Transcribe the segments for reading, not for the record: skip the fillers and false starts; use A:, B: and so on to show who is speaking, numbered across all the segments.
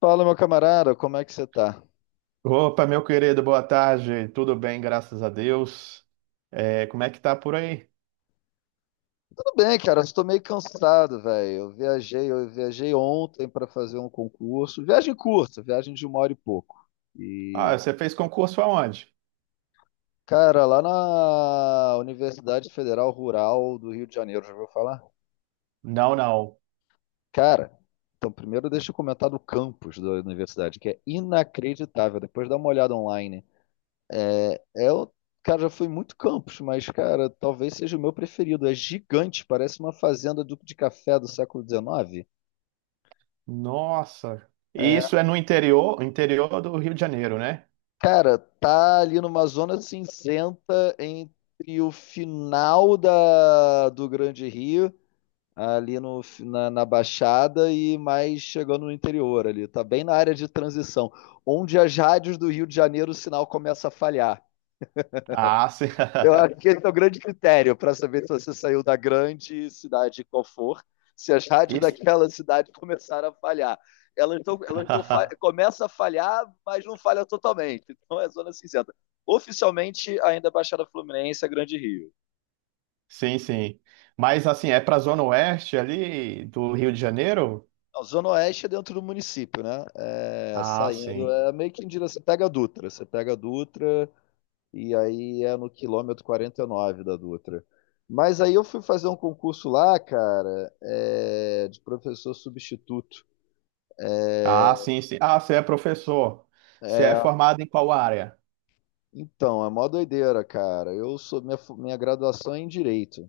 A: Fala, meu camarada, como é que você tá?
B: Opa, meu querido, boa tarde. Tudo bem, graças a Deus. É, como é que tá por aí?
A: Tudo bem, cara, eu estou meio cansado, velho. Eu viajei ontem para fazer um concurso. Viagem curta, viagem de uma hora e pouco.
B: Ah,
A: E,
B: você fez concurso aonde?
A: cara, lá na Universidade Federal Rural do Rio de Janeiro, já ouviu falar?
B: Não, não.
A: Cara, então primeiro deixa eu comentar do campus da universidade, que é inacreditável. Depois dá uma olhada online. É, é o- cara, já fui muito Campos, mas, cara, talvez seja o meu preferido. É gigante, parece uma fazenda de café do século XIX.
B: Nossa. E isso
A: É,
B: é no interior, interior do Rio de Janeiro, né?
A: cara, tá ali numa zona cinzenta entre o final do Grande Rio, ali no, na, na Baixada, e mais chegando no interior ali. Tá bem na área de transição, onde as rádios do Rio de Janeiro o sinal começa a falhar.
B: Ah, sim.
A: Eu acho que esse é o grande critério para saber se você saiu da grande cidade qual for, se as rádios
B: Isso-
A: daquela cidade começaram a falhar. Elas tão, começa a falhar, mas não falha totalmente. Então é zona cinzenta. Oficialmente, ainda é Baixada Fluminense é Grande Rio.
B: Sim, sim. Mas assim, é pra Zona Oeste ali do Rio de Janeiro?
A: A Zona Oeste é dentro do município, né? É,
B: Ah,
A: saindo,
B: sim.
A: é meio que em direção. Você pega a Dutra, e aí é no quilômetro 49 da Dutra. Mas aí eu fui fazer um concurso lá, cara, é, de professor substituto.
B: Ah,
A: É,
B: sim, sim. Ah, você é professor. Você é
A: é,
B: formado em qual área?
A: então, é mó doideira, cara. Eu sou minha, fu- minha graduação é em direito.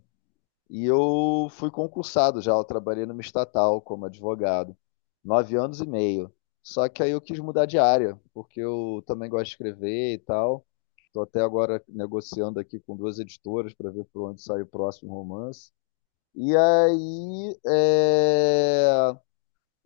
A: E eu fui concursado já, eu trabalhei numa estatal como advogado, 9 anos e meio. Só que aí eu quis mudar de área, porque eu também gosto de escrever e tal. Estou até agora negociando aqui com duas editoras para ver por onde sai o próximo romance. E aí,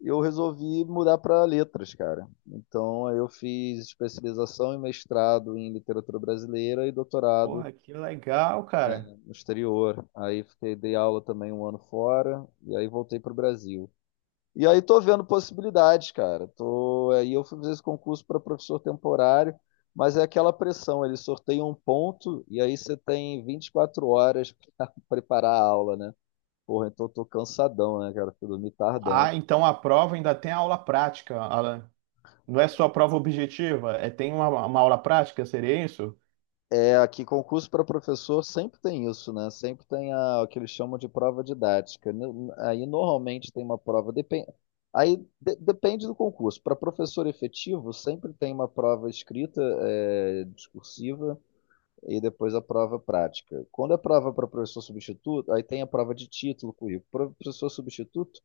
A: eu resolvi mudar para letras, cara. Então aí eu fiz especialização e mestrado em literatura brasileira e doutorado
B: Porra, que legal, cara.
A: no exterior. Aí fiquei, dei aula também um ano fora e aí voltei para o Brasil. E aí tô vendo possibilidades, cara. Aí eu fui fazer esse concurso para professor temporário, mas é aquela pressão, eles sorteiam um ponto e aí você tem 24 horas para preparar a aula, né? Porra, então eu tô cansadão, né, cara? Fui dormir tardão.
B: Ah, então a prova ainda tem aula prática. Não é só prova objetiva, é tem uma aula prática, seria isso?
A: É, aqui concurso para professor sempre tem isso, né? Sempre tem o que eles chamam de prova didática. Aí normalmente tem uma prova, depende, aí depende do concurso. Para professor efetivo, sempre tem uma prova escrita, é, discursiva e depois a prova prática. Quando é prova para professor substituto, aí tem a prova de título, currículo. Para professor substituto,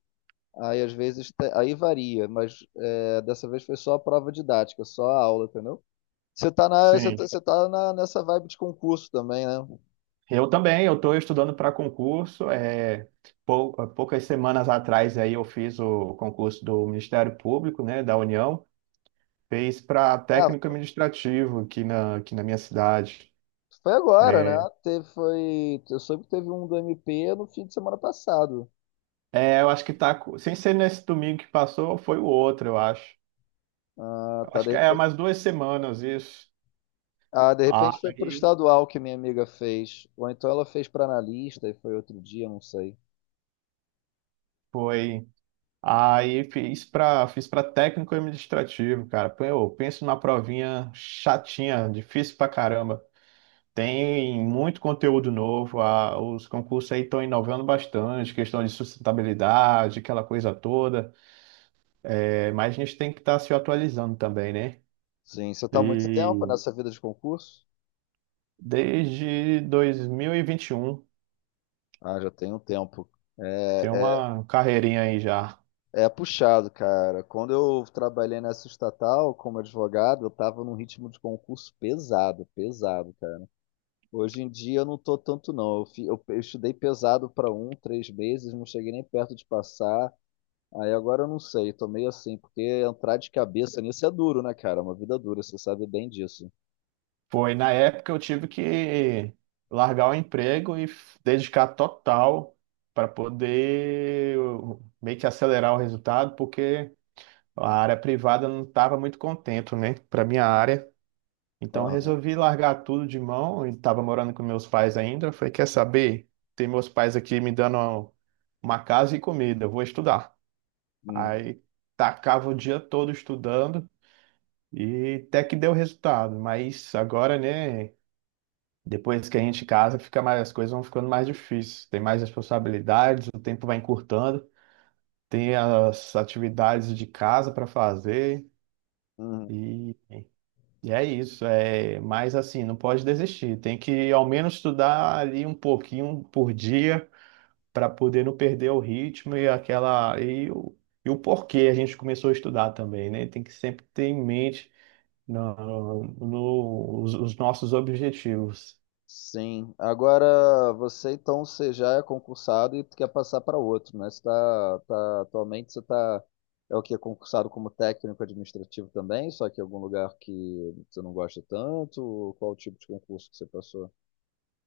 A: aí às vezes aí varia, mas é, dessa vez foi só a prova didática, só a aula, entendeu?
B: Sim.
A: Você tá na, nessa vibe de concurso também, né?
B: Eu também, eu estou estudando para concurso. É, poucas semanas atrás aí eu fiz o concurso do Ministério Público, né, da União, fez para técnico
A: Ah,
B: administrativo aqui na minha cidade.
A: foi agora,
B: É,
A: né? Teve, foi, eu soube que teve um do MP no fim de semana passado.
B: é, eu acho que tá, sem ser nesse domingo que passou, foi o outro, eu acho.
A: Ah,
B: Eu
A: tá,
B: acho
A: de
B: que é
A: repente,
B: umas duas semanas isso.
A: ah, de repente foi pro
B: Aí
A: estadual que minha amiga fez. Ou então ela fez pra analista e foi outro dia, não sei.
B: foi. Aí fiz para técnico administrativo, cara. Pô, eu penso numa provinha chatinha, difícil pra caramba. Tem muito conteúdo novo, os concursos aí estão inovando bastante, questão de sustentabilidade, aquela coisa toda. É, mas a gente tem que estar se atualizando também, né?
A: Sim, você tá há muito tempo
B: E
A: nessa vida de concurso?
B: desde dois mil e vinte e um,
A: Ah, já tem um tempo. É
B: tem
A: é,
B: uma carreirinha aí já.
A: é puxado, cara. Quando eu trabalhei nessa estatal como advogado, eu tava num ritmo de concurso pesado, pesado. Hoje em dia eu não tô tanto não. Eu estudei pesado para um, 3 meses, não cheguei nem perto de passar. Aí agora eu não sei, tô meio assim, porque entrar de cabeça nisso é duro, né, cara? É uma vida dura, você sabe bem disso.
B: Foi, na época eu tive que largar o emprego e dedicar total para poder eu, meio que acelerar o resultado, porque a área privada não estava muito contente, né, para minha área. Então eu
A: Aham.
B: resolvi largar tudo de mão e estava morando com meus pais ainda. Eu falei, quer saber? Tem meus pais aqui me dando uma casa e comida, eu vou estudar.
A: Uhum.
B: Aí tacava o dia todo estudando e até que deu resultado, mas agora, né? Depois que a gente casa, fica mais, as coisas vão ficando mais difíceis. Tem mais responsabilidades, o tempo vai encurtando, tem as atividades de casa para fazer
A: Uhum.
B: e, e é isso. É, mas assim, não pode desistir. Tem que ao menos estudar ali um pouquinho por dia para poder não perder o ritmo e aquela e o porquê a gente começou a estudar também, né? Tem que sempre ter em mente os nossos objetivos.
A: Sim. Agora você então você já é concursado e quer passar para outro, né? Atualmente você tá é o que concursado como técnico administrativo também, só que em algum lugar que você não gosta tanto, ou qual tipo de concurso que você passou?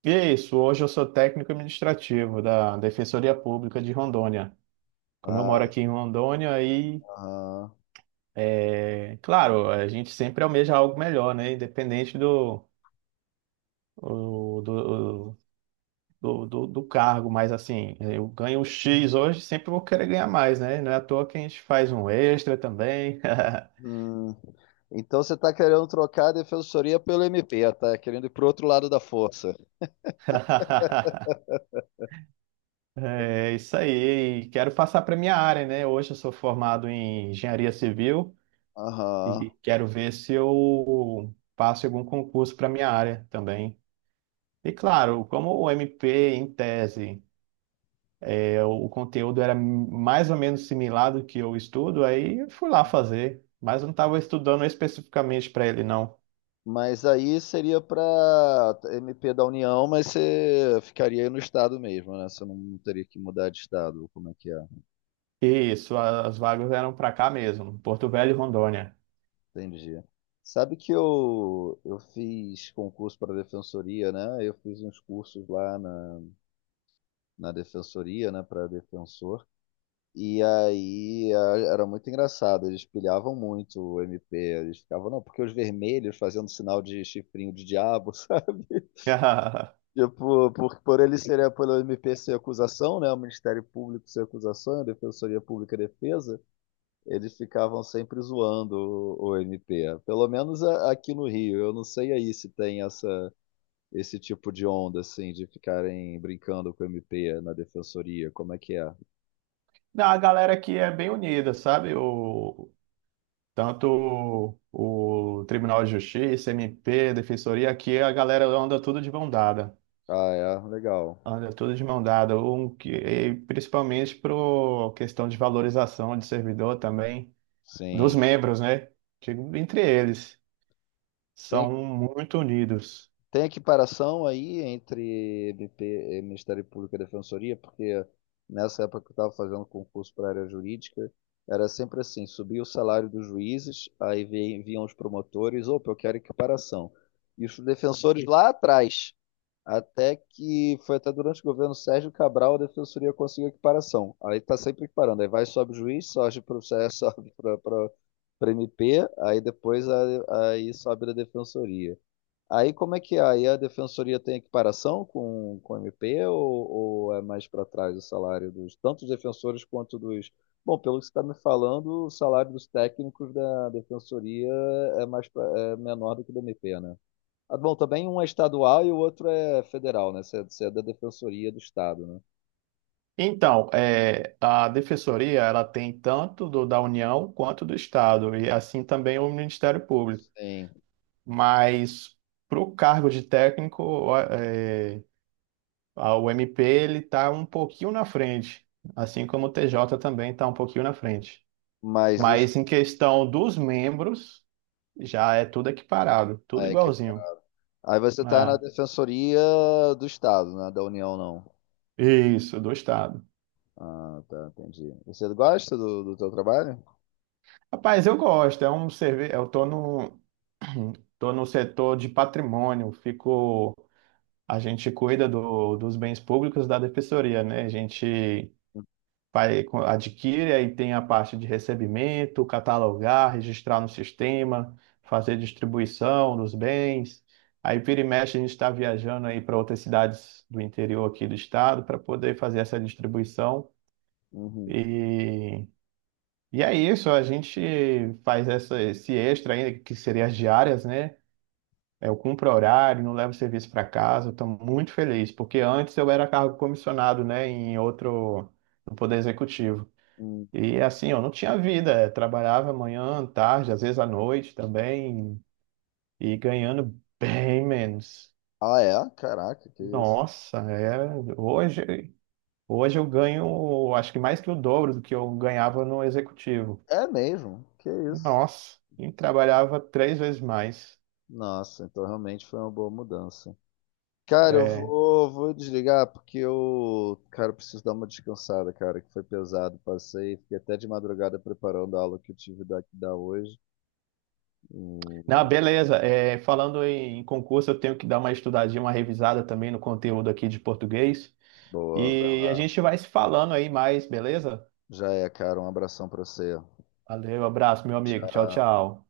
B: E é isso, hoje eu sou técnico administrativo da Defensoria Pública de Rondônia. Como eu moro
A: Ah,
B: aqui em Rondônia, aí,
A: Ah,
B: é, claro, a gente sempre almeja algo melhor, né? Independente do, o- do, do, do, do cargo, mas assim, eu ganho um X hoje, sempre vou querer ganhar mais, né? Não é à toa que a gente faz um extra também.
A: hum. Então você está querendo trocar a defensoria pelo MP, tá querendo ir pro outro lado da força.
B: É isso aí, e quero passar para minha área, né? Hoje eu sou formado em engenharia civil.
A: Aham.
B: E quero ver se eu passo em algum concurso para minha área também. E claro, como o MP em tese, é, o conteúdo era mais ou menos similar do que eu estudo, aí eu fui lá fazer, mas eu não estava estudando especificamente para ele, não.
A: Mas aí seria para MP da União, mas você ficaria aí no estado mesmo, né? Você não teria que mudar de estado, como é que é?
B: Isso, as vagas eram para cá mesmo, Porto Velho e Rondônia.
A: Entendi. Sabe que eu fiz concurso para defensoria, né? Eu fiz uns cursos lá na defensoria, né, para defensor. E aí era muito engraçado, eles pilhavam muito o MP, eles ficavam, não, porque os vermelhos fazendo sinal de chifrinho de diabo, sabe? Tipo, por ele seria pelo MP ser acusação, né? O Ministério Público ser acusação, a Defensoria Pública defesa, eles ficavam sempre zoando o MP. Pelo menos aqui no Rio, eu não sei aí se tem essa esse tipo de onda assim de ficarem brincando com o MP na defensoria, como é que é?
B: Não, a galera aqui é bem unida, sabe? Tanto o Tribunal de Justiça, MP, Defensoria, aqui a galera anda tudo de mão dada.
A: Ah, é, legal.
B: Anda tudo de mão dada, e principalmente por questão de valorização de servidor também, dos
A: Sim.
B: membros, né? Digo, entre eles,
A: Tem
B: são muito unidos.
A: Tem equiparação aí entre MP, eh, Ministério Público e Defensoria, porque nessa época que eu estava fazendo concurso para a área jurídica, era sempre assim, subia o salário dos juízes, aí vinham os promotores, opa, eu quero equiparação. E os defensores lá atrás, até que foi até durante o governo Sérgio Cabral, a Defensoria conseguiu equiparação. Aí está sempre equiparando, aí vai, sobe o juiz, sobe para o sobe para MP, aí depois aí sobe da Defensoria. Aí como é que é? Aí a defensoria tem equiparação com o MP ou é mais para trás o salário dos tanto dos defensores quanto dos. Bom, pelo que você está me falando, o salário dos técnicos da defensoria é menor do que do MP, né? Ah, bom, também um é estadual e o outro é federal, né? Você é da defensoria do estado, né?
B: Então, é, a defensoria, ela tem tanto da União quanto do Estado, e assim também o Ministério Público.
A: Sim,
B: Mas, para o cargo de técnico, ó, é, o MP, ele está um pouquinho na frente, assim como o TJ também está um pouquinho na frente.
A: mas isso
B: Mas em questão dos membros, já é tudo equiparado, tudo
A: é que
B: igualzinho.
A: aí você tá na
B: É.
A: defensoria do Estado, né? Da União não.
B: Isso, do Estado.
A: Ah, tá, entendi. Você gosta do, do teu trabalho?
B: Rapaz, eu gosto, é um serviço. Eu tô no, tô no setor de patrimônio, fico. A gente cuida do, dos bens públicos da defensoria, né? A gente vai, adquire, aí tem a parte de recebimento, catalogar, registrar no sistema, fazer distribuição dos bens. Aí vira e mexe, a gente está viajando aí para outras cidades do interior aqui do estado para poder fazer essa distribuição.
A: Uhum.
B: E, e é isso, a gente faz essa, esse extra ainda, que seria as diárias, né? É, eu cumpro horário, não levo serviço para casa, estou muito feliz, porque antes eu era cargo comissionado, né, em outro, no Poder Executivo.
A: Hum.
B: E assim, eu não tinha vida, trabalhava manhã, tarde, às vezes à noite também, e ganhando bem menos.
A: Ah, é? Caraca, que isso.
B: Nossa, é, hoje, hoje eu ganho, acho que mais que o dobro do que eu ganhava no executivo.
A: É mesmo? Que isso.
B: Nossa, e trabalhava três vezes mais.
A: Nossa, então realmente foi uma boa mudança. Cara, eu
B: É.
A: vou, vou desligar porque eu, cara, eu preciso dar uma descansada, cara, que foi pesado. Passei, fiquei até de madrugada preparando a aula que eu tive da hoje. E,
B: Não, beleza, é, falando em concurso, eu tenho que dar uma estudadinha, uma revisada também no conteúdo aqui de português.
A: boa, vai
B: E a
A: lá.
B: gente vai se falando aí mais, beleza?
A: Já é, cara, um abração pra você.
B: Valeu, abraço, meu amigo. Tchau,
A: Tchau.
B: tchau.